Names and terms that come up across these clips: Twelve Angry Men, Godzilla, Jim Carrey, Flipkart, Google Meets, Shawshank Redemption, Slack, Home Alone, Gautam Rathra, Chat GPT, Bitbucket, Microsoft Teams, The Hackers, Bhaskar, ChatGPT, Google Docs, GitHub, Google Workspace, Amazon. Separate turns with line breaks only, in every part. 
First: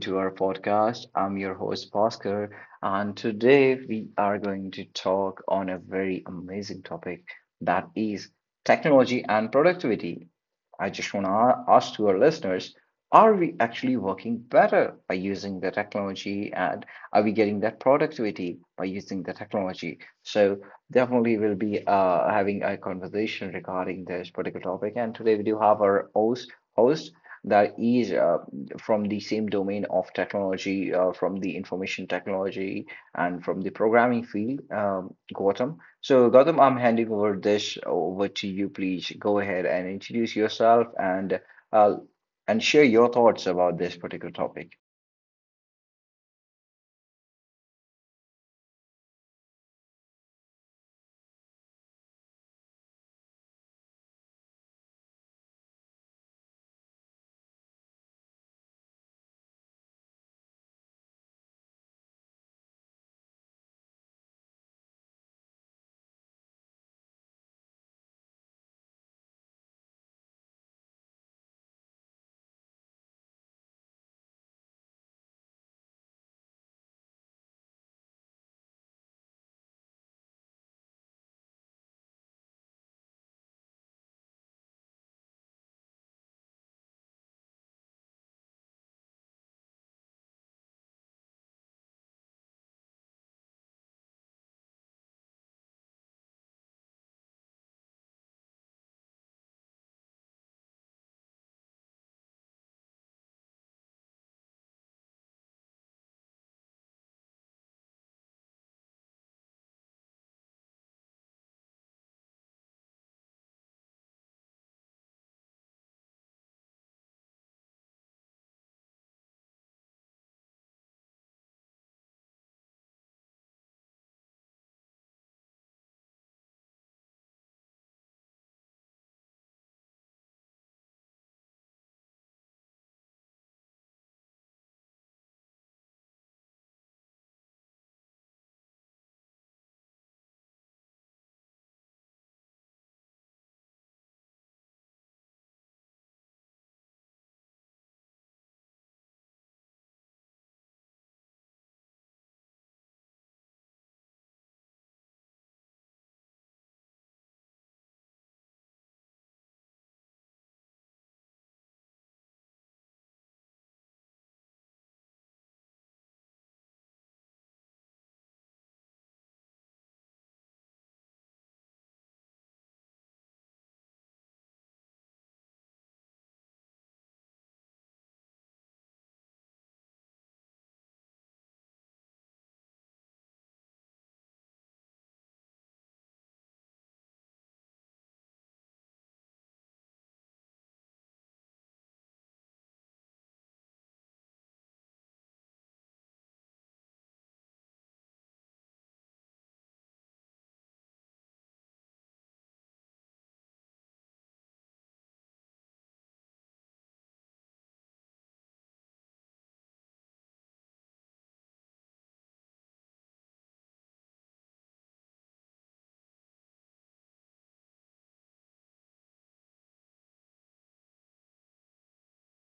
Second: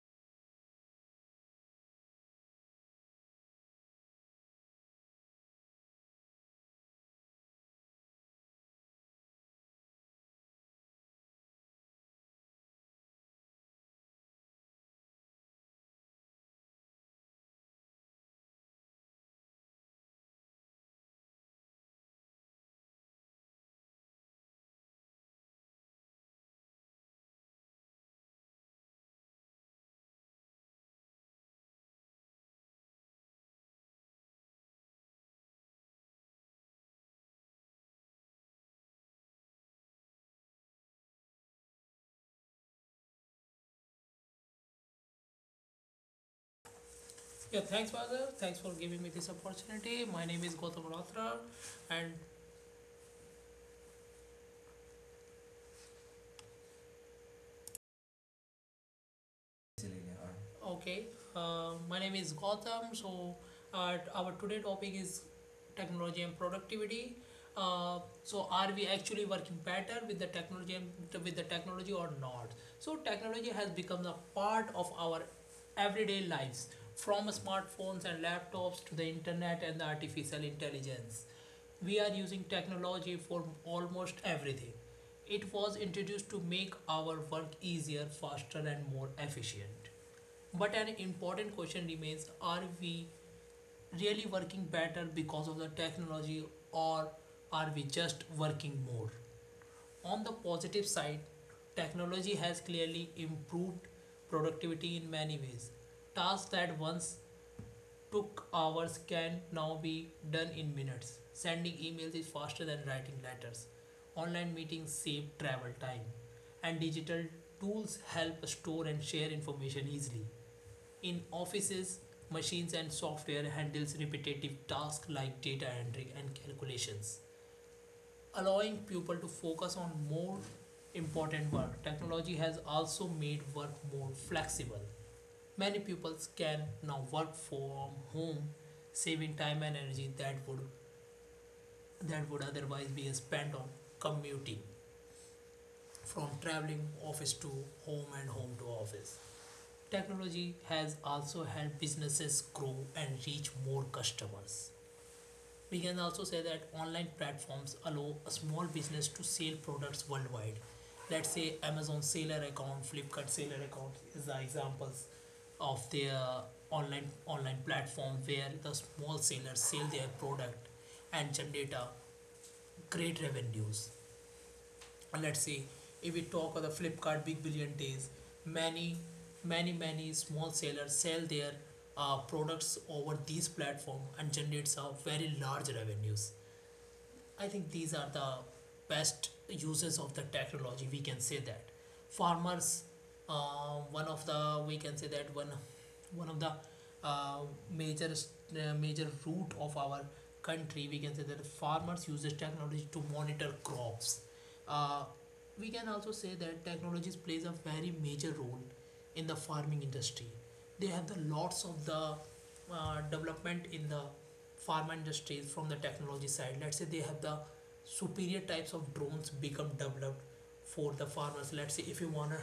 to our podcast. I'm your host, Bhaskar, and today we are going to talk on a very amazing topic that is technology and productivity. I just want to ask to our listeners are we actually working better by using the technology, and are we getting that productivity by using the technology? So, definitely we'll be having a conversation regarding this particular topic, and today we do have our host that is from the same domain of technology, from the information technology and from the programming field, Gautam. So, Gautam, I'm handing over this over to you. Please go ahead and introduce yourself uh, and share your thoughts about this particular topic.
Yeah, thanks, Father. Thanks for giving me this opportunity. My name is Gautam Rathra, and Okay, my name is Gautam. Our today topic is technology and productivity. So, are we actually working better with the technology or not? So, technology has become a part of our everyday lives, from smartphones and laptops to the internet and the artificial intelligence. We are using technology for almost everything. It was introduced to make our work easier, faster, and more efficient. But an important question remains: are we really working better because of the technology, or are we just working more? On the positive side, technology has clearly improved productivity in many ways. Tasks that once took hours can now be done in minutes. Sending emails is faster than writing letters. Online meetings save travel time. And digital tools help store and share information easily. In offices, machines and software handles repetitive tasks like data entry and calculations, allowing people to focus on more important work. Technology has also made work more flexible. Many pupils can now work from home, saving time and energy that would otherwise be spent on commuting, from traveling office to home and home to office. Technology has also helped businesses grow and reach more customers. We can also say that online platforms allow a small business to sell products worldwide. Let's say Amazon seller account, Flipkart seller account is the examples of their online platform where the small sellers sell their product and generate a great revenues. Let's say if we talk of the Flipkart Big Billion Days, many many small sellers sell their products over these platform and generates a very large revenues. I think these are the best uses of the technology. We can say that farmers, one of the we can say that one, one of the uh, major major root of our country. We can say that farmers uses technology to monitor crops. Uh, we can also say that technologies plays a very major role in the farming industry. They have the lots of the development in the pharma industries from the technology side. Let's say they have the superior types of drones become developed for the farmers. Let's say if you wanna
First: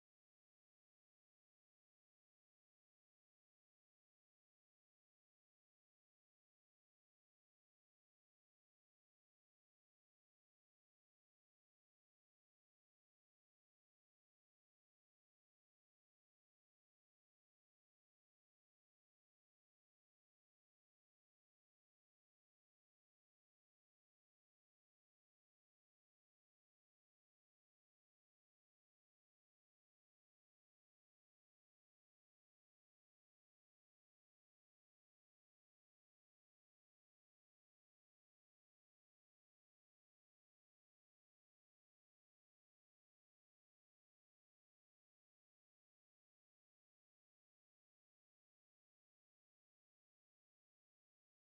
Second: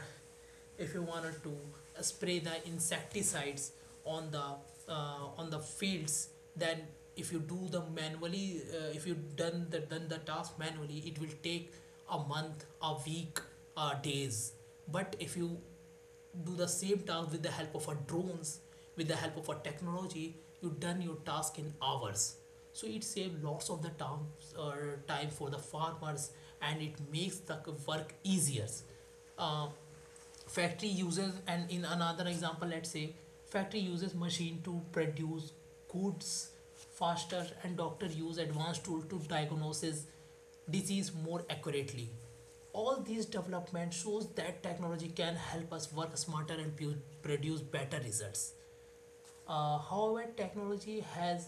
if you wanted to spray the insecticides on the on the fields, then if you do the manually, if you done the task manually it will take a month, a week, days. But if you do the same task with the help of a drones, with the help of a technology, you done your task in hours. So it saves lots of the time, uh, time for the farmers, and it makes the work easier. Uh, factory uses and in another example, let's say factory uses machine to produce goods faster, and doctor use advanced tool to diagnosis disease more accurately. All these development shows that technology can help us work smarter and produce better results. However, technology has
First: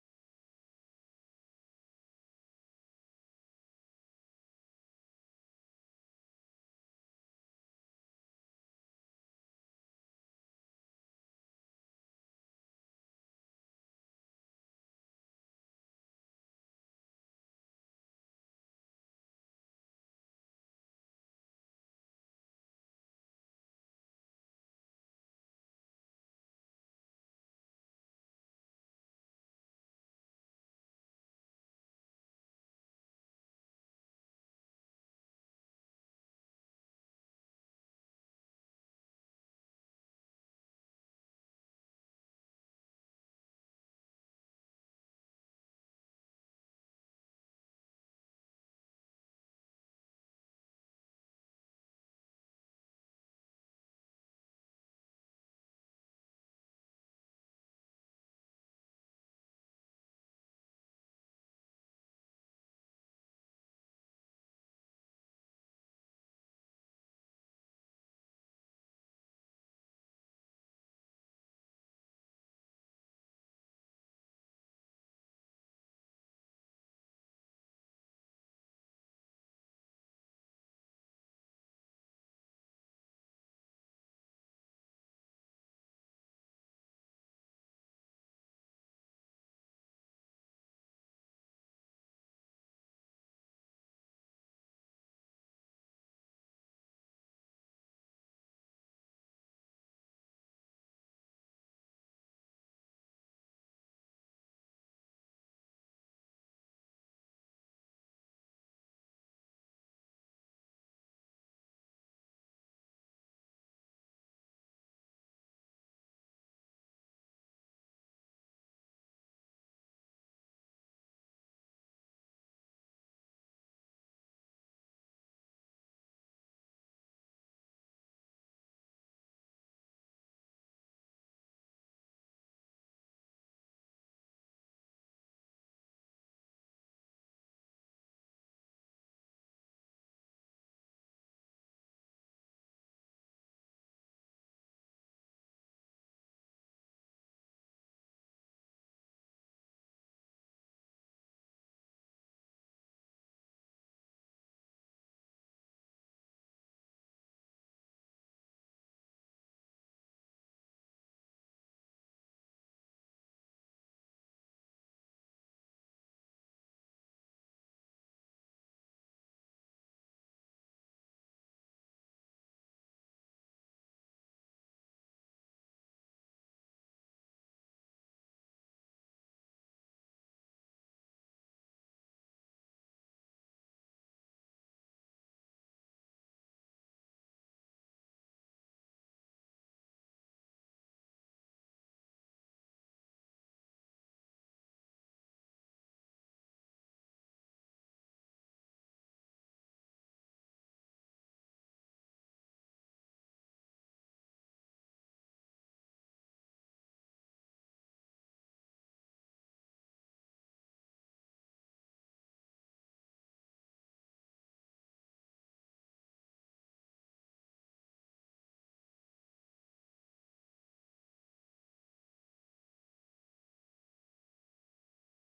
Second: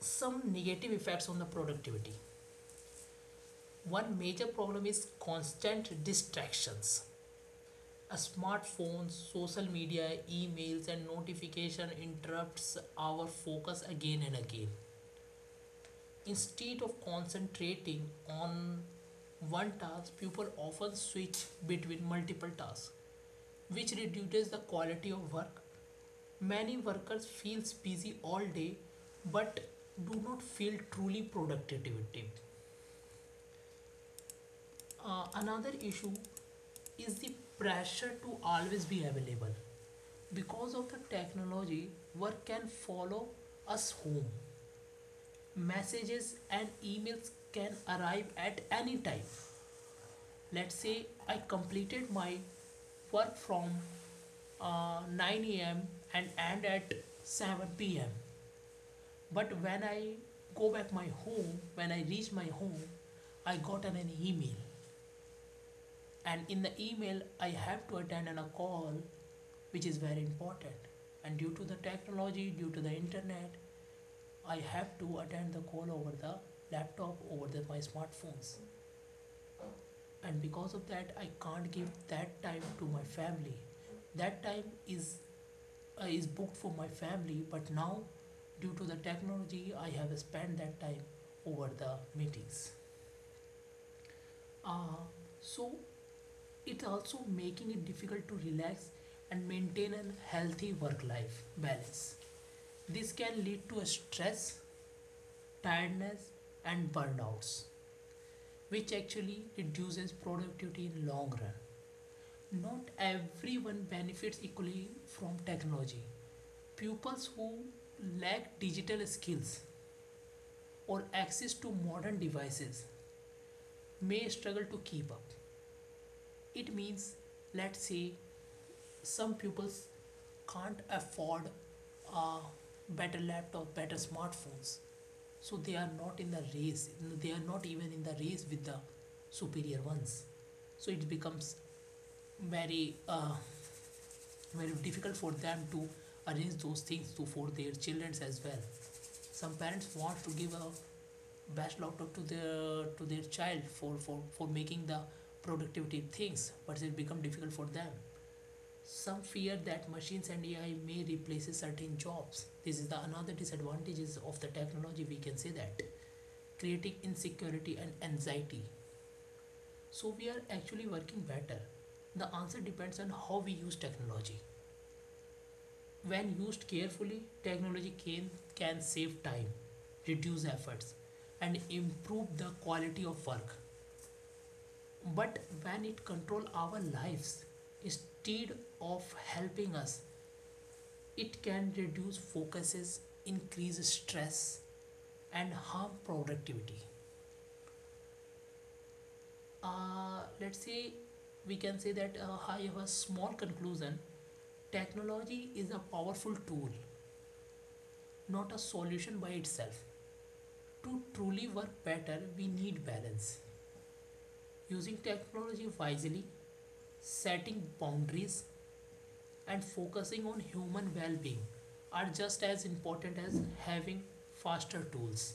some negative effects on the productivity. One major problem is constant distractions. Smartphones, social media, emails, and notification interrupts our focus again and again. Instead of concentrating on one task, people often switch between multiple tasks, which reduces the quality of work. Many workers feel busy all day but do not feel truly productivity. Another issue is the pressure to always be available. Because of the technology, work can follow us home. Messages and emails can arrive at any time. Let's say I completed my work from 9 a.m. and end at 7 p.m. But when I go back my home, when I reach my home, I got an email, and in the email I have to attend on a call, which is very important. And due to the technology, due to the internet, I have to attend the call over the laptop, over the, my smartphones. And because of that, I can't give that time to my family. That time is booked for my family, but now, due to the technology, I have spent that time over the meetings. Uh, so it also making it difficult to relax and maintain a healthy work-life balance. This can lead to a stress, tiredness, and burnouts, which actually reduces productivity in long run. Not everyone benefits equally from technology. Pupils who lack digital skills or access to modern devices may struggle to keep up. It means, let's say, some pupils can't afford a better laptop, better smartphones. So they are not in the race. They are not even in the race with the superior ones. So it becomes very uh, very difficult for them to arrange those things to for their children as well. Some parents want to give a best laptop to their child for making the productivity things, but it becomes difficult for them. Some fear that machines and AI may replace certain jobs. This is the another disadvantages of the technology, we can say that, creating insecurity and anxiety. So we are actually working better. The answer depends on how we use technology. When used carefully, technology can save time, reduce efforts, and improve the quality of work. But when it control our lives instead of helping us, it can reduce focuses, increase stress, and harm productivity. Let's say we can say that, however, small conclusion: technology is a powerful tool, not a solution by itself. To truly work better, we need balance. Using technology wisely, setting boundaries, and focusing on human well being are just as important as having faster tools.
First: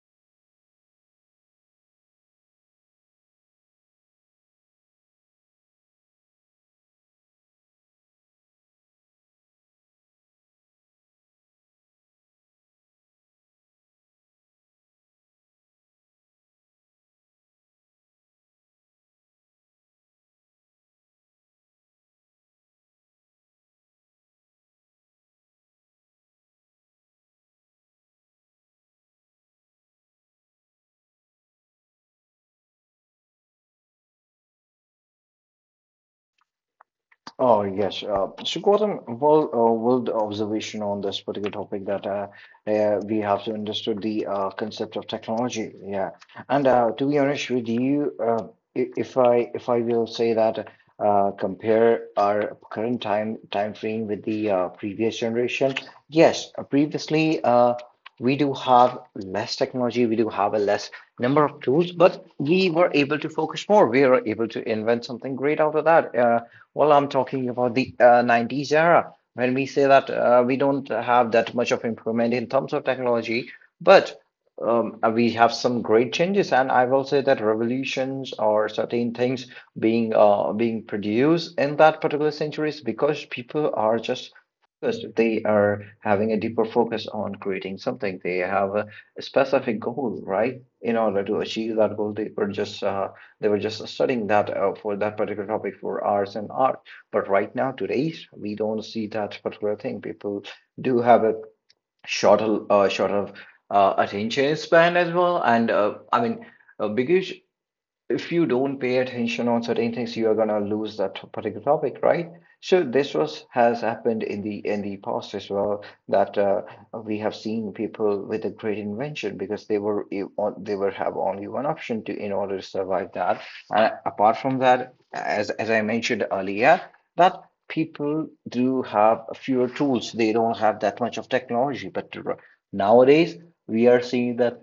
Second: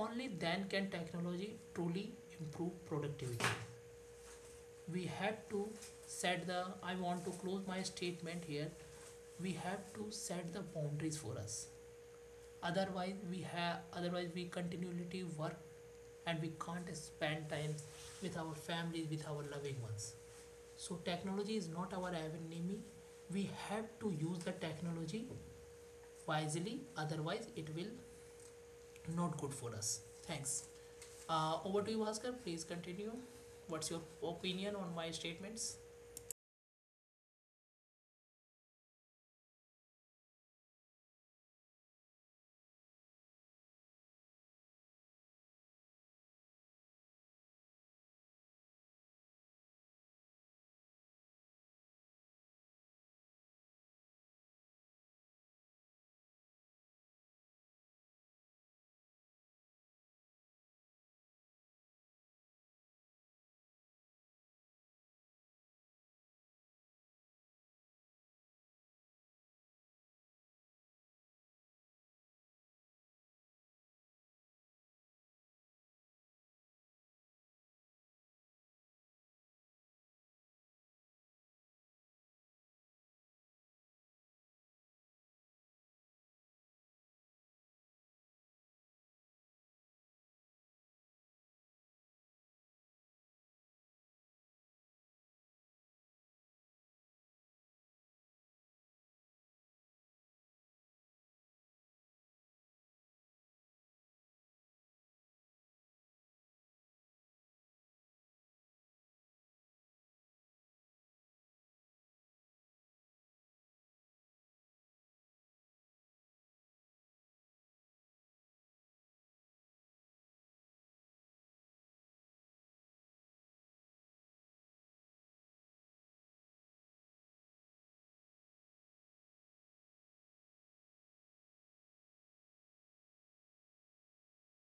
Only then can technology truly improve productivity. We have to I want to close my statement here, we have to set the boundaries for us. Otherwise, otherwise we continually work and we can't spend time with our families, with our loving ones. So technology is not our enemy. We have to use the technology wisely, otherwise it will not good for us. Thanks. Over to you, Bhaskar. Please continue. What's your opinion on my statements?
Oh, yes. So, Gautam, well, the observation on this particular topic that we have to understood the concept of technology. Yeah, and to be honest with you, if I will say that compare our current time frame with the previous generation, yes, previously we do have less technology, we do have a less number of tools, but we were able to focus more. We were able to invent something great out of that. Well, I'm talking about the 90s era when we say that we don't have that much of improvement in terms of technology, but we have some great changes. And I will say that revolutions or certain things being being produced in that particular century is because people are just focused. They are having a deeper focus on creating something. They have a specific goal, right? In order to achieve that goal, they were just studying that for that particular topic for hours and hours. But right now, today, we don't see that particular thing. People do have a shorter attention span as well. And because if you don't pay attention on certain things you are going to lose that particular topic, right? So this was has happened in the past as well that we have seen people with a great invention because they were have only one option to in order to survive that. And apart from that, as I mentioned earlier that people do have fewer tools, they don't have that much of technology, but nowadays we are seeing that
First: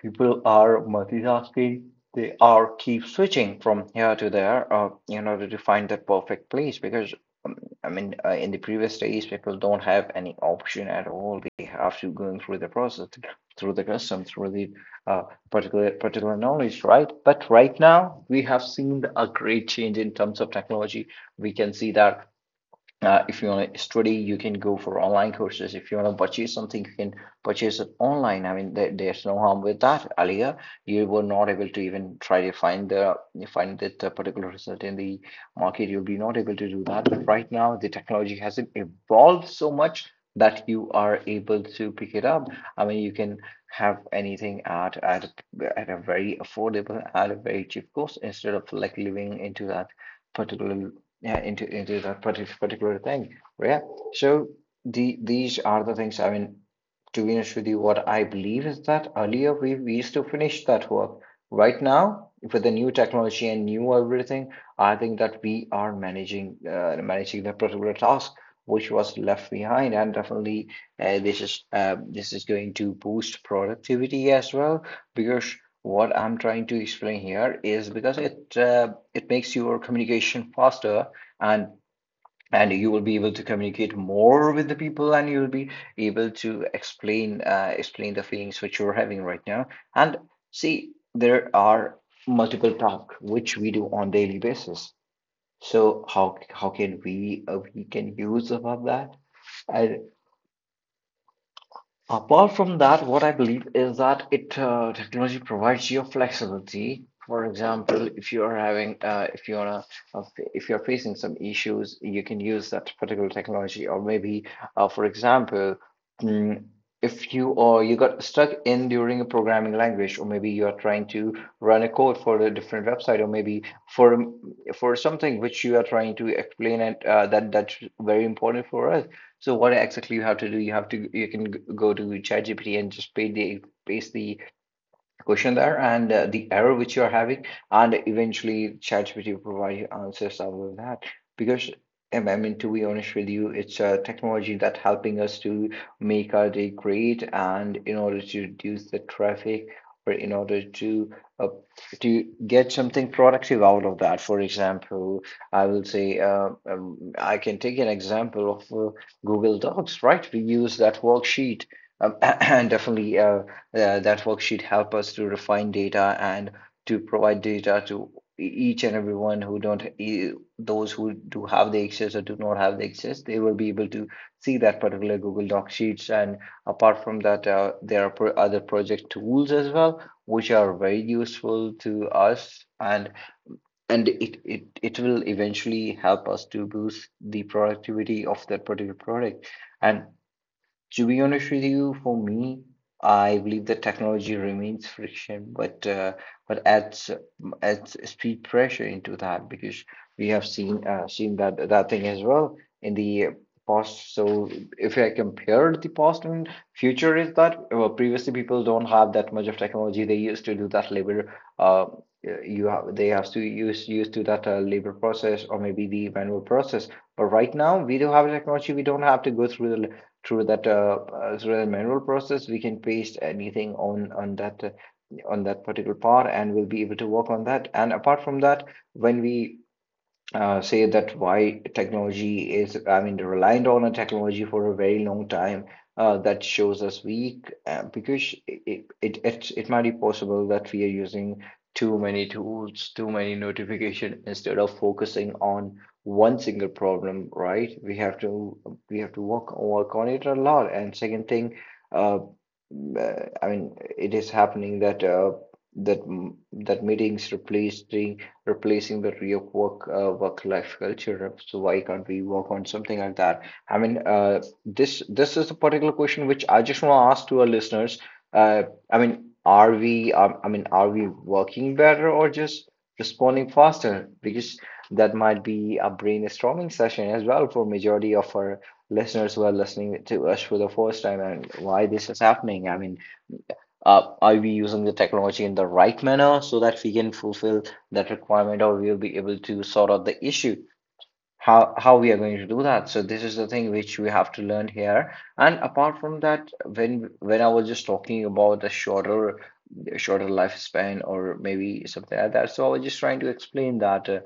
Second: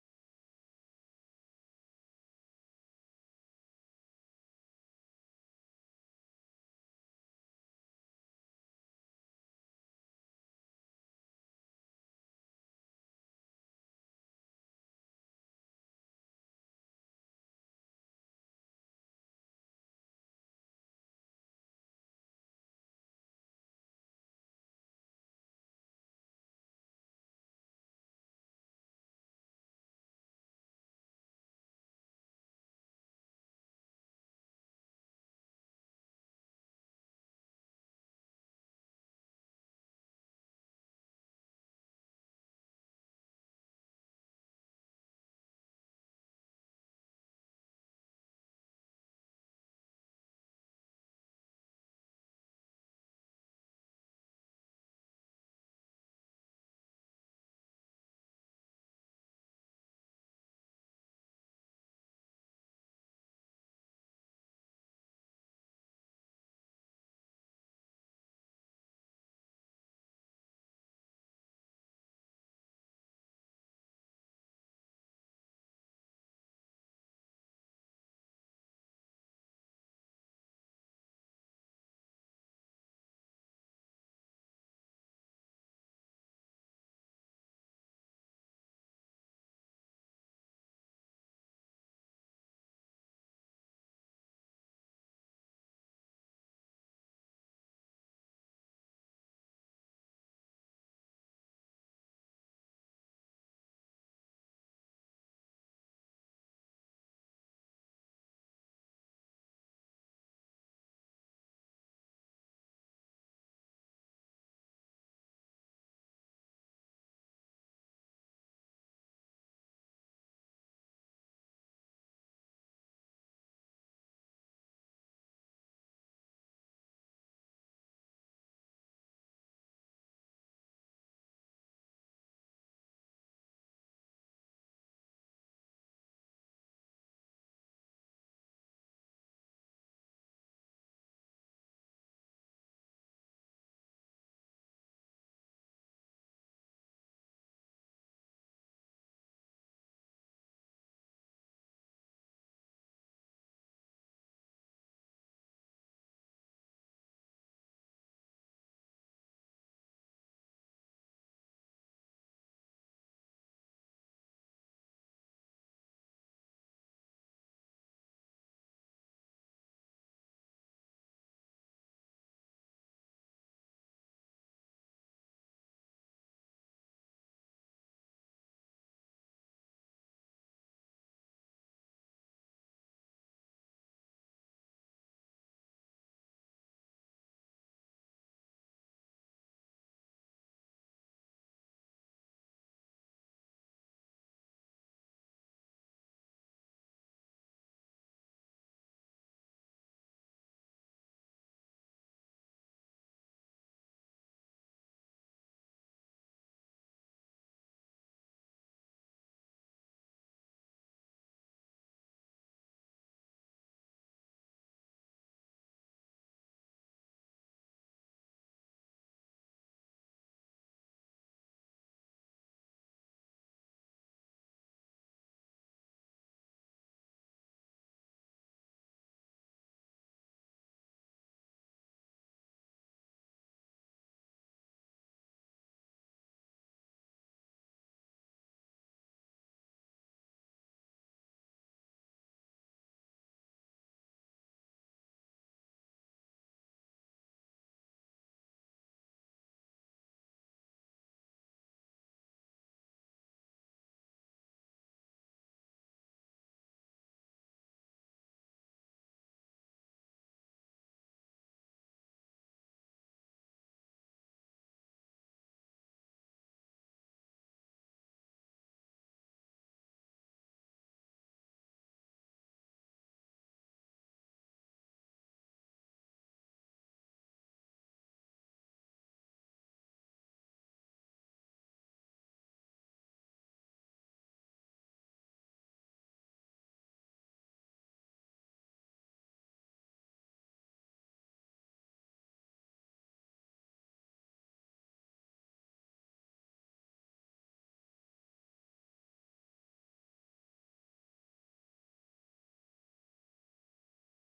people are multitasking. They are keep switching from here to there in order to find the perfect place because um, I mean in the previous days people don't have any option at all. They have to going through the process, through the custom, through the uh, particular knowledge, right? But right now we have seen a great change in terms of technology. We can see that if you want to study you can go for online courses. If you want to purchase something you can purchase it online. I mean there's no harm with that. Earlier you were not able to even try to find the find that particular result in the market, you'll be not able to do that. But right now the technology hasn't evolved so much that you are able to pick it up. I mean you can have anything at a very affordable, at a very cheap cost instead of like living into that particular, yeah, into that particular thing, yeah. So these are the things. I mean to be honest with you, what I believe is that earlier we used to finish that work. Right now with the new technology and new everything, I think that we are managing managing that particular task which was left behind, and definitely this is going to boost productivity as well because what I'm trying to explain here is because it it makes your communication faster, and and you will be able to communicate more with the people and you'll be able to explain explain the feelings which you're having right now. And see there are multiple tasks which we do on daily basis. So how can we can use about that. I Apart from that, what I believe is that it technology provides you flexibility. For example, if you are having uh, if you are facing some issues, you can use that particular technology. Or maybe, for example, mm, if you or you got stuck in during a programming language, or maybe you are trying to run a code for a different website, or maybe for for something which you are trying to explain and that that's very important for us. So what exactly you have to do, you have to you can go to ChatGPT and just paste the question there and the error which you are having, and eventually ChatGPT will provide you answers out of that because I mean to be honest with you, it's a technology that helping us to make our day great and in order to reduce the traffic or in order uh, to get something productive out of that. For example, I will say I can take an example of Google Docs, right? We use that worksheet, and definitely that worksheet help us to refine data and to provide data to each and everyone who don't, those who do have the access or do not have the access, they will be able to see that particular Google Doc sheets. And apart from that there are other project tools as well which are very useful to us, and it will eventually help us to boost the productivity of that particular product. And to be honest with you, for me, I believe that technology remains friction, but adds speed pressure into that because we have seen seen that that thing as well in the past. So if I compare the past and future, is that well, previously people don't have that much of technology. They used to do that labor. Uh, you have they have to use used to that labor process, or maybe the manual process. But right now, we do have technology. We don't have to go through the through that through the manual process. We can paste anything on that particular part, and we'll be able to work on that. And apart from that when we say that why technology is, I mean, reliant on a technology for a very long time, that shows us weak because it might be possible that we are using too many tools, too many notification instead of focusing on one single problem, right? We have to work on it a lot. And second thing, uh, I mean, it is happening that that m- that meetings replacing the real work work life culture. So why can't we work on something like that? I mean, this this is a particular question which I just want to ask to our listeners. Uh, I mean, are we? I mean, are we working better or just responding faster? Because that might be a brainstorming session as well for majority of our listeners who are listening to us for the first time and why this is happening. I mean, are we using the technology in the right manner so that we can fulfill that requirement or we'll be able to sort out the issue? How we are going to do that? So this is the thing which we have to learn here. And apart from that when when I was just talking about a shorter lifespan or maybe something like that, so I was just trying to explain that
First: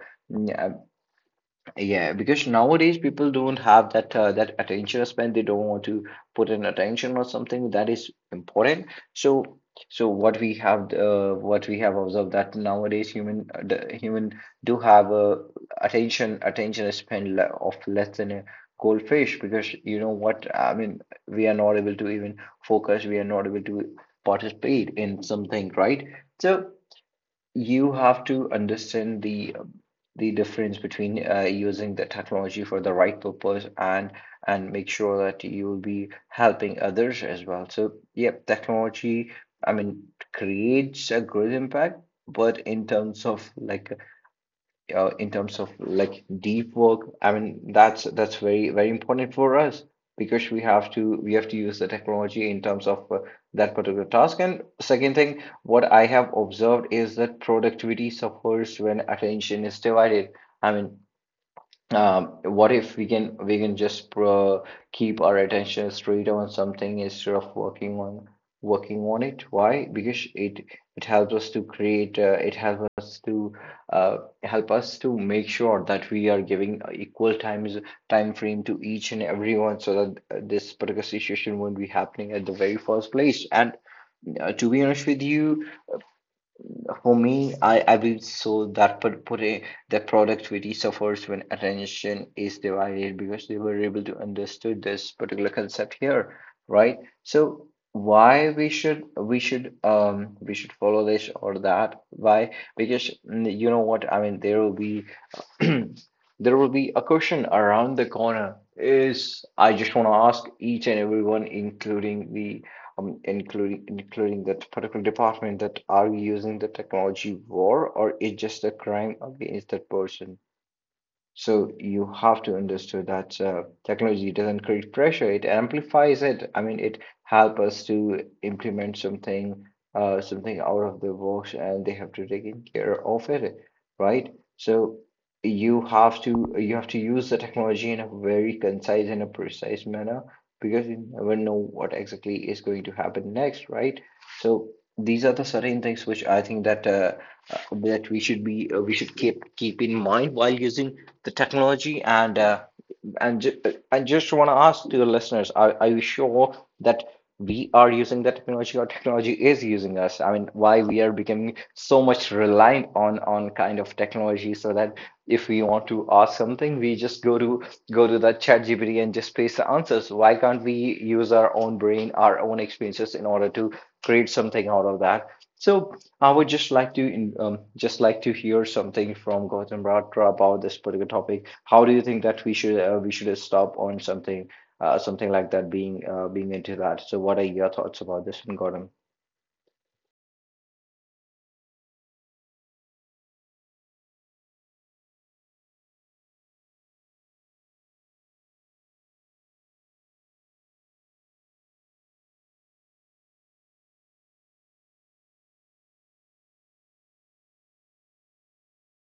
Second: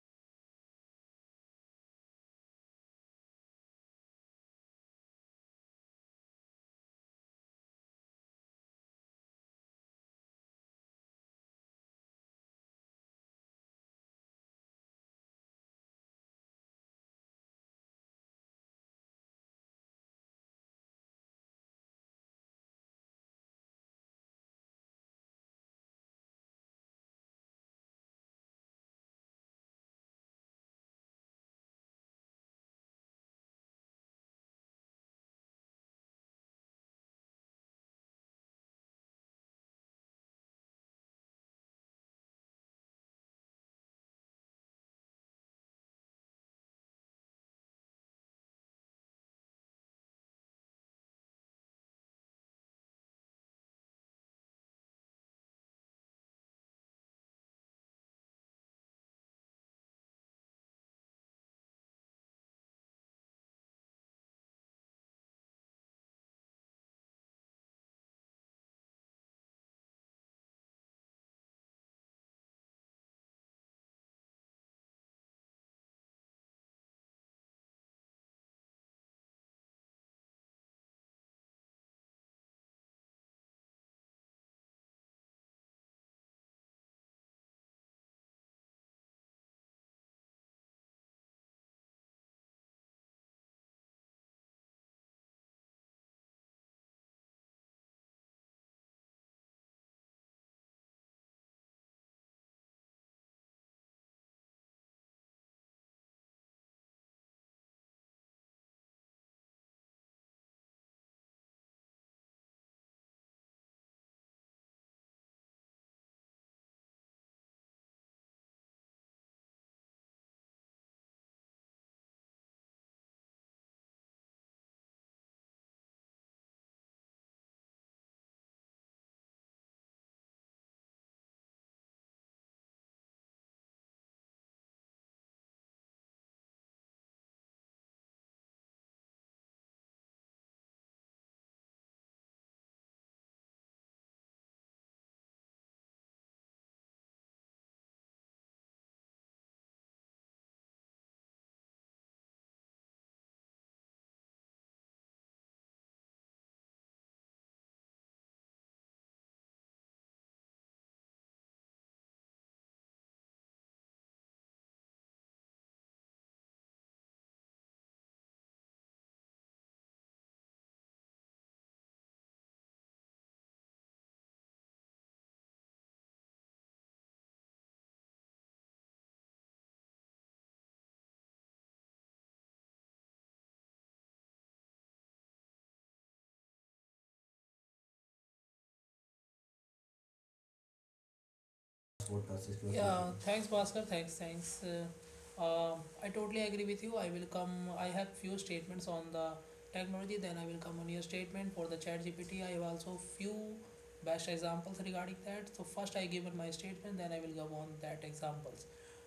yeah, because nowadays people don't have that that attention span. They don't want to put in attention or something that is important. So, so what we have observed that nowadays human the human do have a attention span le of less than a goldfish because you know what I mean. We are not able to even focus. We are not able to participate in something, right? So you have to understand the difference between using the technology for the right purpose and make sure that you will be helping others as well. So, yep, technology, I mean, creates a good impact, but in terms of like in terms of like deep work. I mean, that's very very important for us because we have to use the technology in terms of that particular task. And second thing, what I have observed is that productivity suffers when attention is divided. I mean, what if we can just pro keep our attention straight on something instead of working on it? Why? Because it helps us to create. It helps us to uh, help us to make sure that we are giving equal time frame to each and everyone, so that this particular situation won't be happening at the very first place. And to be honest with you, for me, I will so that per pure the productivity suffers when attention is divided because they were able to understood this particular concept here, right? So why we should we should follow this or that? Why? Because you know what I mean. There will be there will be a question around the corner is I just want to ask each and everyone including the including that particular department that are we using the technology war or is just a crime against that person, so you have to understand that technology doesn't create pressure; it amplifies it. I mean, it helps us to implement something, something out of the box, and they have to take care of it, right? So you have to use the technology in a very concise and a precise manner because you never know what exactly is going to happen next, right? So these are the certain things which I think that uh, that we should be we should keep in mind while using the technology and and I just want to ask to your listeners: Are you sure that we are using the technology, or technology is using us? I mean, why we are becoming so much reliant on kind of technology, so that if we want to ask something, we just go to the chat GPT and just paste the answers. Why can't we use our own brain, our own experiences in order to create something out of that? So I would just like to just like to hear something from Gautam Rathra about this particular topic. How do you think that we should stop on something something like that being into that? So what are your thoughts about this, Gautam?
Podcast. It was Yeah, lovely. Thanks, Bhaskar. Thanks. uh, I totally agree with you. I will come. I have few statements on the technology. Then I will come on your statement for the Chat GPT. I have also few best examples regarding that. So first I give on my statement. Then I will go on that examples.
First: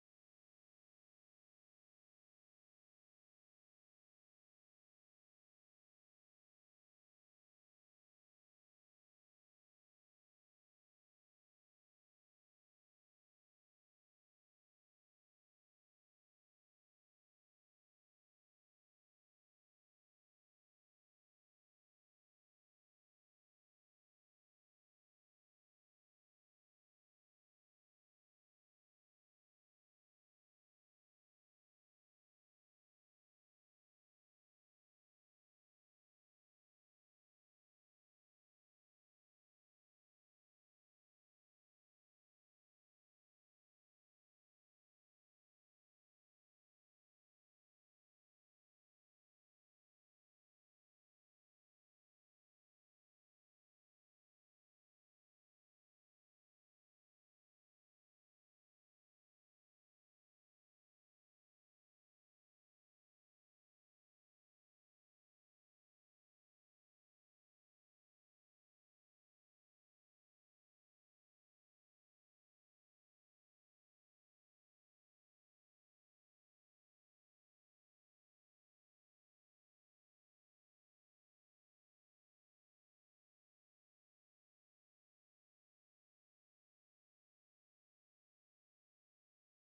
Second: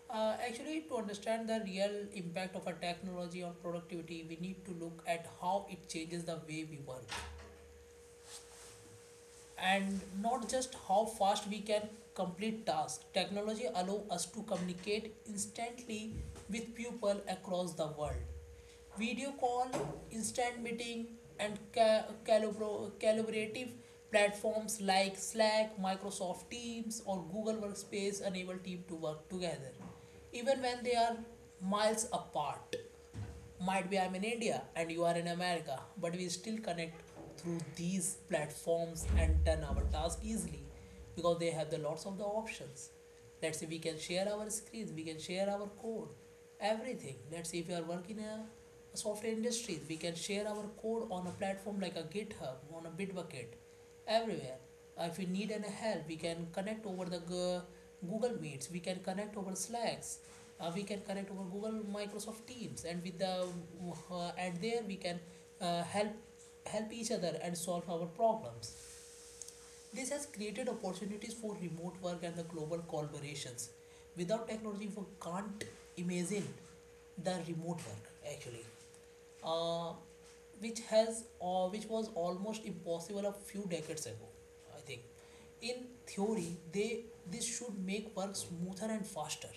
Actually, to understand the real impact of a technology on productivity, we need to look at how it changes the way we work and not just how fast we can complete tasks. Technology allows us to communicate instantly with people across the world. Video call, instant meeting, and collaborative platforms like Slack, Microsoft Teams, or Google Workspace enable team to work together even when they are miles apart. Might be I'm in India and you are in America, but we still connect through these platforms and done our task easily, because they have the lots of the options. Let's say we can share our screens, we can share our code, everything. Let's say if you are working in a software industry, we can share our code on a platform like a GitHub, on a Bitbucket, everywhere. If we need any help, we can connect over the Google Meets, we can connect over Slacks, we can connect over Google Microsoft Teams, and with the and there we can uh, help help each other and solve our problems. This has created opportunities for remote work and the global collaborations. Without technology we can't imagine the remote work actually, uh, which has which was almost impossible a few decades ago. I think in theory they this should make work smoother and faster,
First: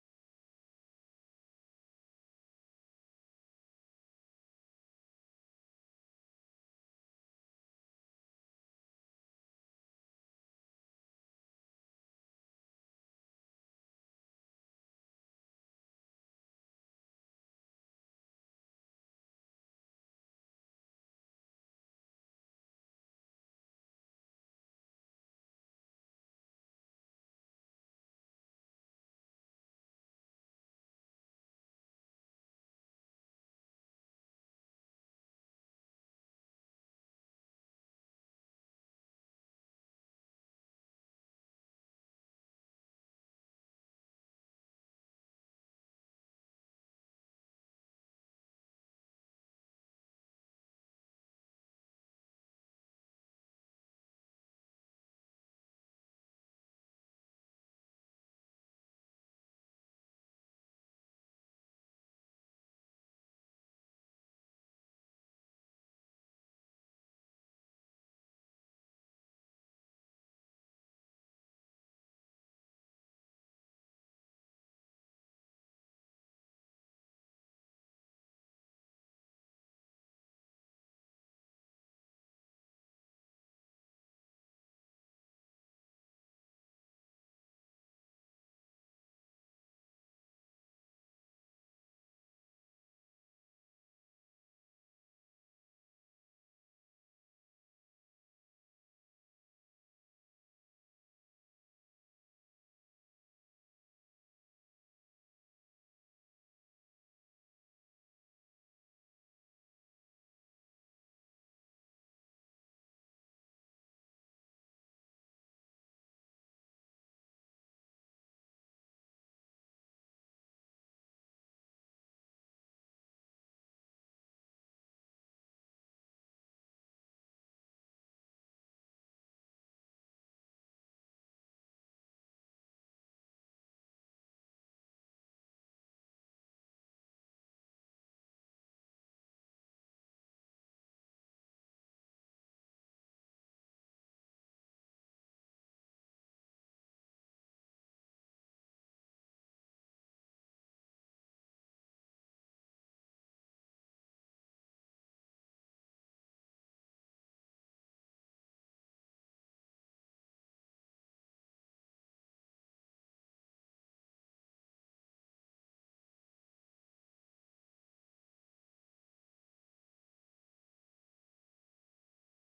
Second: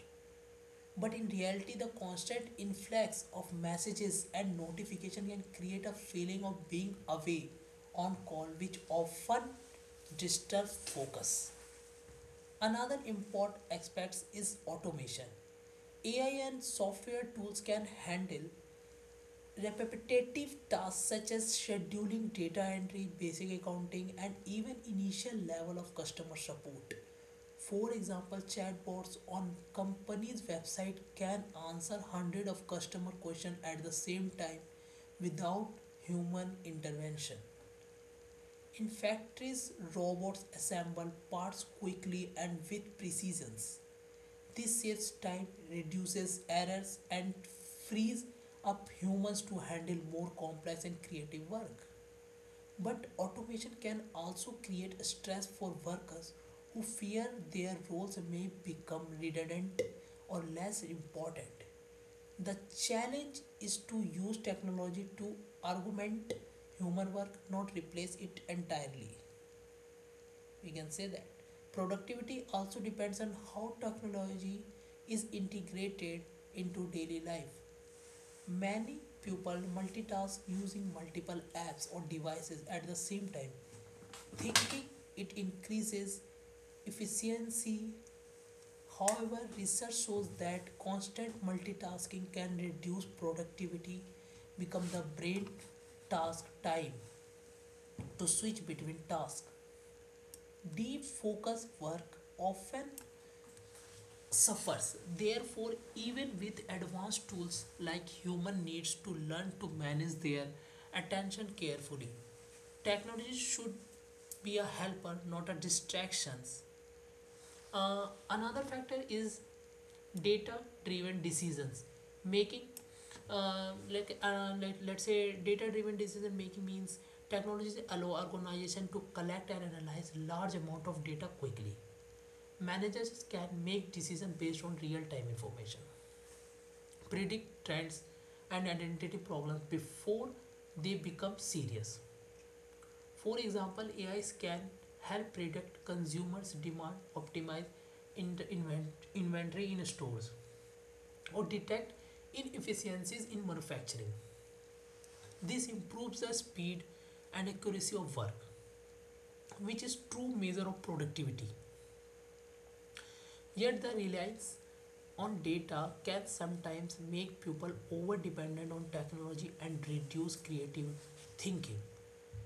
but in reality, the constant influx of messages and notification can create a feeling of being away on call, which often disturbs focus. Another important aspect is automation. AI and software tools can handle repetitive tasks such as scheduling, data entry, basic accounting, and even initial level of customer support. For example, chatbots on company's website can answer hundreds of customer questions at the same time without human intervention. In factories, robots assemble parts quickly and with precision. This saves time, reduces errors, and frees up humans to handle more complex and creative work. But automation can also create stress for workers who fear their roles may become redundant or less important. The challenge is to use technology to augment human work, not replace it entirely. We can say that productivity also depends on how technology is integrated into daily life. Many people multitask using multiple apps or devices at the same time, thinking it increases efficiency. However, research shows that constant multitasking can reduce productivity, become the brain task time to switch between tasks. Deep focus work often suffers. Therefore, even with advanced tools like human needs to learn to manage their attention carefully. Technology should be a helper, not a distraction. Another factor is data-driven decisions. Making let's say data-driven decision making means technologies allow organization to collect and analyze large amount of data quickly. Managers can make decisions based on real-time information, predict trends, and identity problems before they become serious. For example, AIs can help predict consumers' demand, optimize inventory in stores, or detect inefficiencies in manufacturing. This improves the speed and accuracy of work, which is true measure of productivity. Yet the reliance on data can sometimes make people over dependent on technology and reduce creative thinking.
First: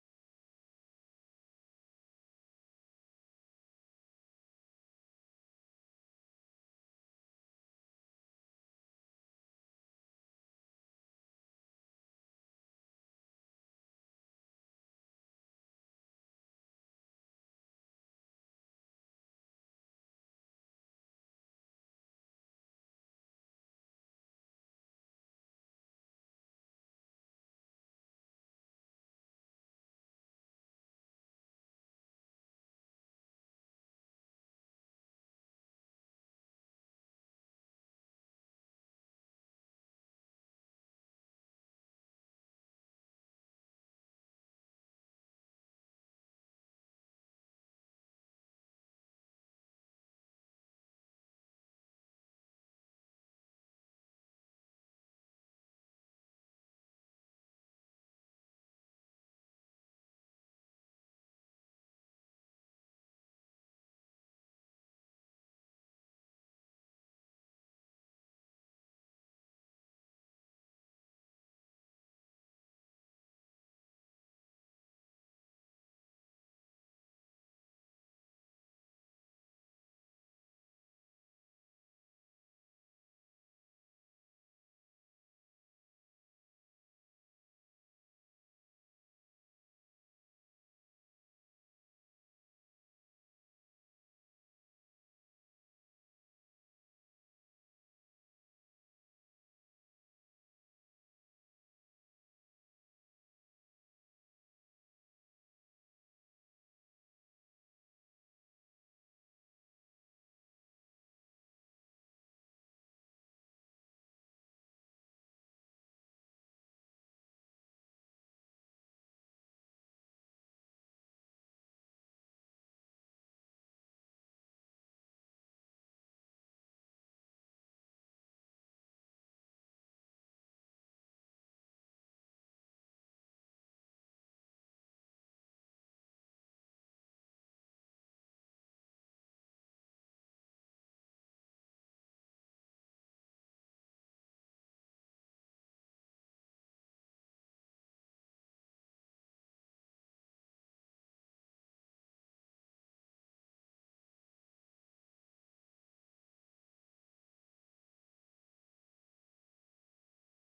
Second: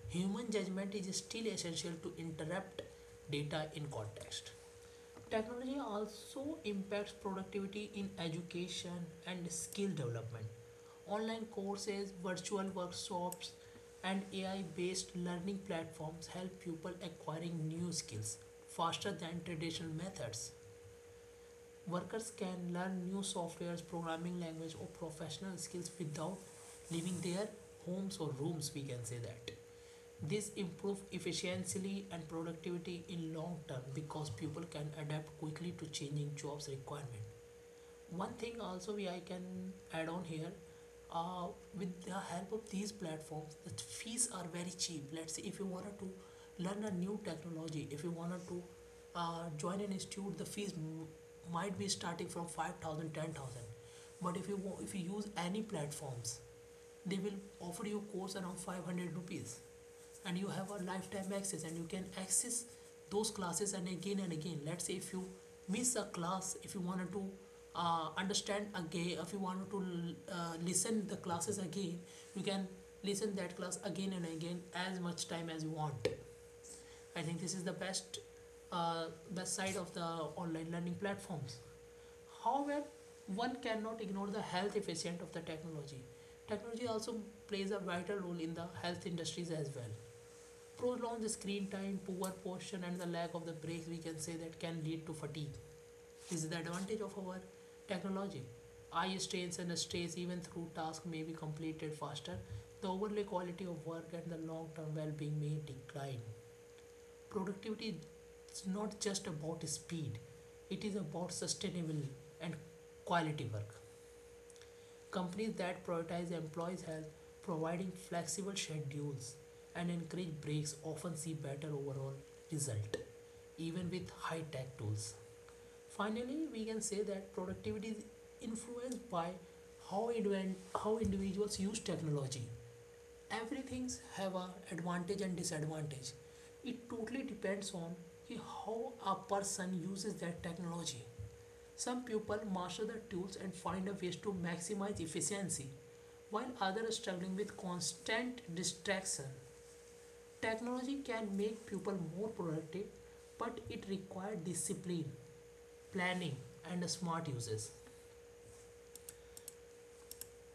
Human judgment is still essential to interpret data in context. Technology also impacts productivity in education and skill development. Online courses, virtual workshops, and AI based learning platforms help people acquiring new skills faster than traditional methods. Workers can learn new softwares, programming language, or professional skills without leaving their homes or rooms, we can say that. This improve efficiency and productivity in long term because people can adapt quickly to changing jobs requirement. One thing also we I can add on here, uh, with the help of these platforms, the fees are very cheap. Let's say if you wanted to learn a new technology, if you wanted to join an institute, the might be starting from 5,000, 10,000. But if you use any platforms, they will offer you course around 500 rupees, and you have a lifetime access and you can access those classes and again and again. Let's say if you miss a class, if you wanted to understand again, if you wanted to listen the classes again, you can listen that class again and again as much time as you want. I think this is the best side of the online learning platforms. However, one cannot ignore the health efficient of the technology. Technology also plays a vital role in the health industries as well. Prolonged screen time, poor posture, and the lack of the breaks we can say that can lead to fatigue. This is the advantage of our technology. Eye strains and stress, even through tasks, may be completed faster. The overlay quality of work and the long term well being may decline. Productivity is not just about speed, it is about sustainable and quality work. Companies that prioritize employees' health, providing flexible schedules, and encourage breaks often see better overall result, even with high-tech tools. Finally, we can say that productivity is influenced by how, indiv- how individuals use technology. Everything's have a advantage and disadvantage. It totally depends on कि how a person uses that technology. Some people master the tools and find a ways to maximize efficiency, while others are struggling with constant distraction. Technology can make people more productive, but it requires discipline, planning, and smart uses.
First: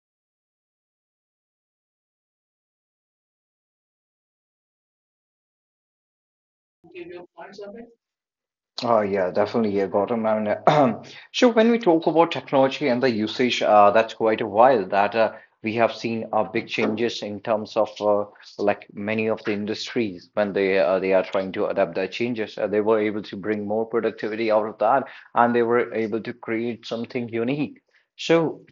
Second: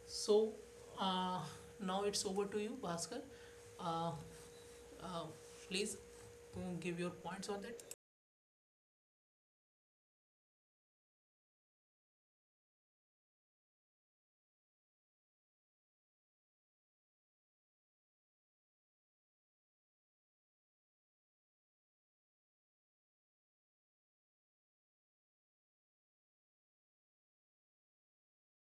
So uh, now it's over to you, Bhaskar. Uh, Please, give your points on that.
Oh yeah, definitely. Yeah, Gautam. I mean, so when we talk about technology and the usage, that's quite a while that we have seen big changes in terms of like many of the industries when they are trying to adapt their changes. They were able to bring more productivity out of that, and they were able to create something unique. So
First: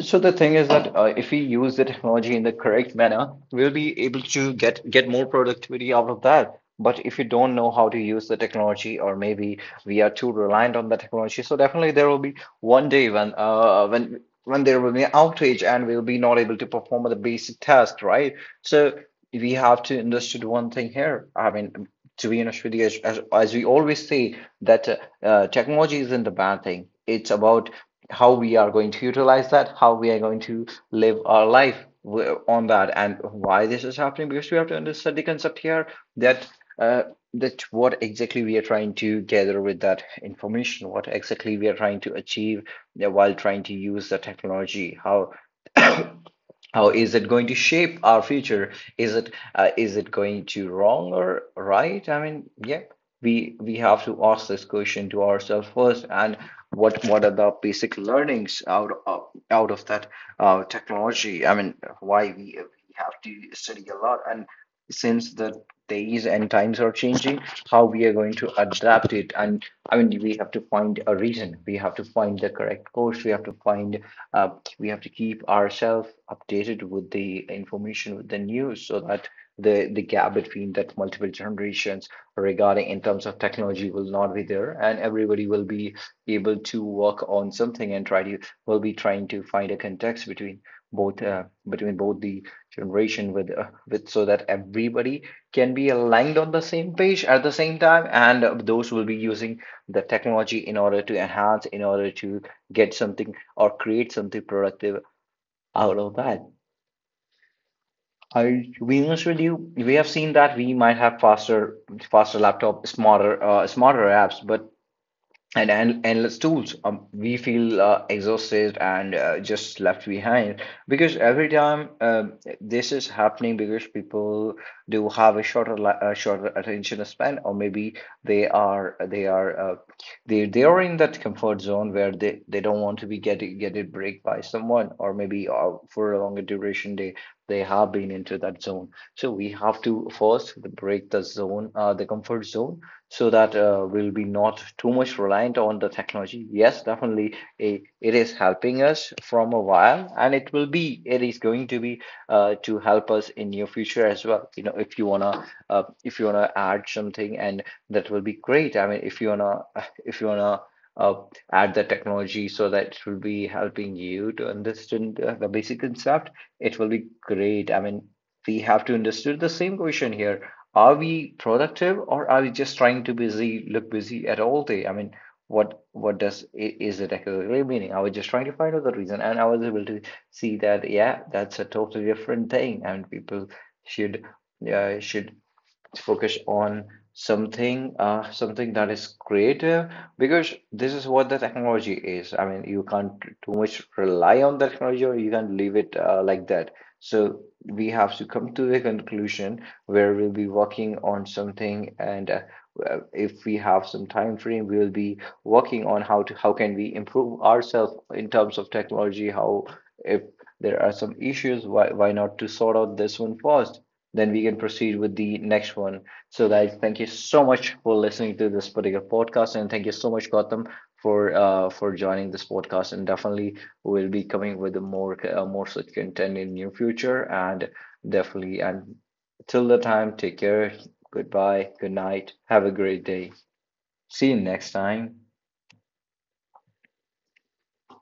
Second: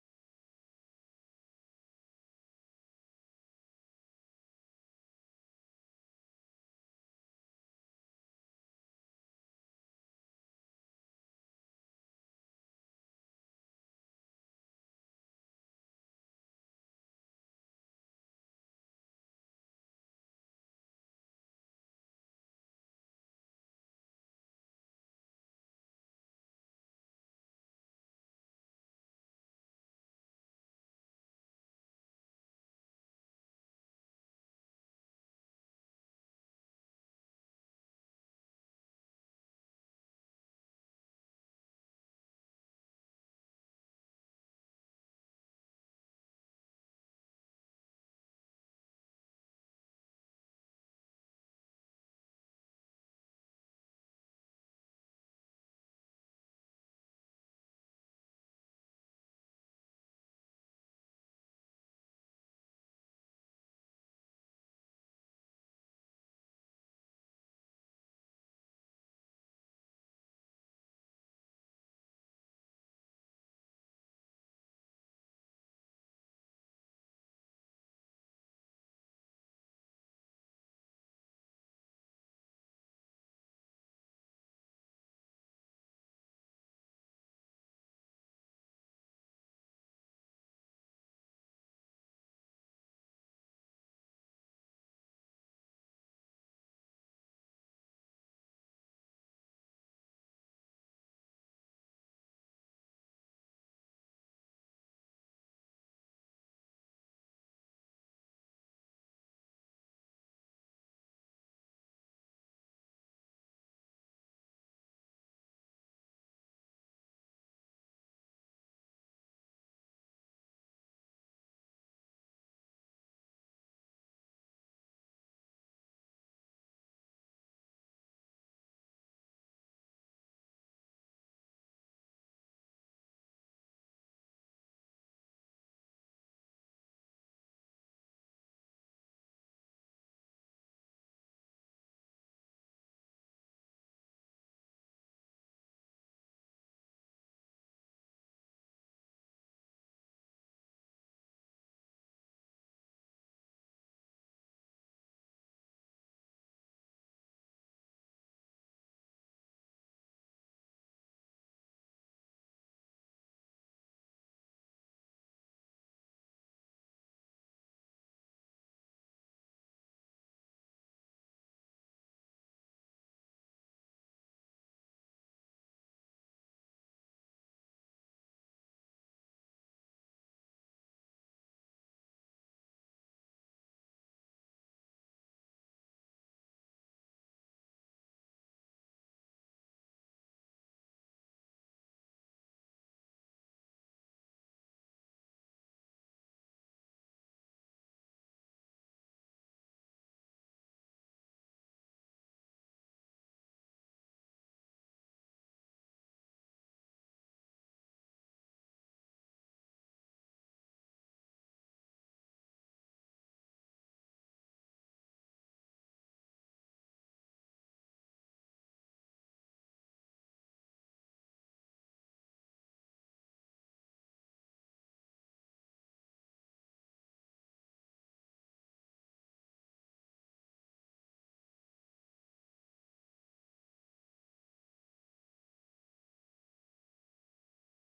the thing is that if we use the technology in the correct manner, we'll be able to get more productivity out of that. But if you don't know how to use the technology, or maybe we are too reliant on the technology, so definitely there will be one day when there will be an outage and we'll be not able to perform the basic task, right? So we have to understand one thing here. I mean, to be honest with you, as we always say, that technology isn't the bad thing. It's about how we are going to utilize that, how we are going to live our life on that, and why this is happening. Because we have to understand the concept here that uh, that what exactly we are trying to gather with that information, what exactly we are trying to achieve while trying to use the technology, how is it going to shape our future? Is it going to wrong or right? I mean, yeah, we have to ask this question to ourselves first, and what are the basic learnings out of that technology? I mean, why we have to study a lot, and since the days and times are changing, how we are going to adapt it? And I mean, we have to find a reason. We have to find the correct course. We have to find uh, we have to keep ourselves updated with the information with the news so that the gap between that multiple generations regarding in terms of technology will not be there and everybody will be able to work on something and try to will be trying to find a context both uh, between both the generation with so that everybody can be aligned on the same page at the same time and those will be using the technology in order to enhance in order to get something or create something productive out of that. I to be honest with you, we have seen that we might have faster, faster laptop, smarter apps, but and endless tools. We feel exhausted and just left behind because every time this is happening, because people do have a a shorter attention span, or maybe they are they are uh, they are in that comfort zone where they don't want to be get it break by someone, or maybe for a longer duration they have been into that zone. So we have to first break the zone, the comfort zone so that we'll be not too much reliant on the technology. Yes, definitely, A it is helping us from a while, and it is going to be to help us in your future as well. You know, if you wanna add something, and that will be great. I mean, if you wanna. Uh, Add the technology so that it will be helping you to understand the basic concept. It will be great. I mean, we have to understand the same question here, are we productive or are we just trying to busy look busy at all day? I mean, what does is it actually meaning? I was just trying to find out the reason and I was able to see that yeah, that's a totally different thing and people should should focus on something something that is creative because this is what the technology is. I mean, you can't too much rely on the technology or you can't leave it like that, so we have to come to the conclusion where we'll be working on something and if we have some time frame we will be working on how can we improve ourselves in terms of technology, how if there are some issues, why not to sort out this one first, then we can proceed with the next one. So, guys, thank you so much for listening to this particular podcast, and thank you so much, Gautam, for joining this podcast. And definitely, we'll be coming with more such content in near future. And definitely, and till the time, take care. Goodbye. Good night. Have a great day. See you next time.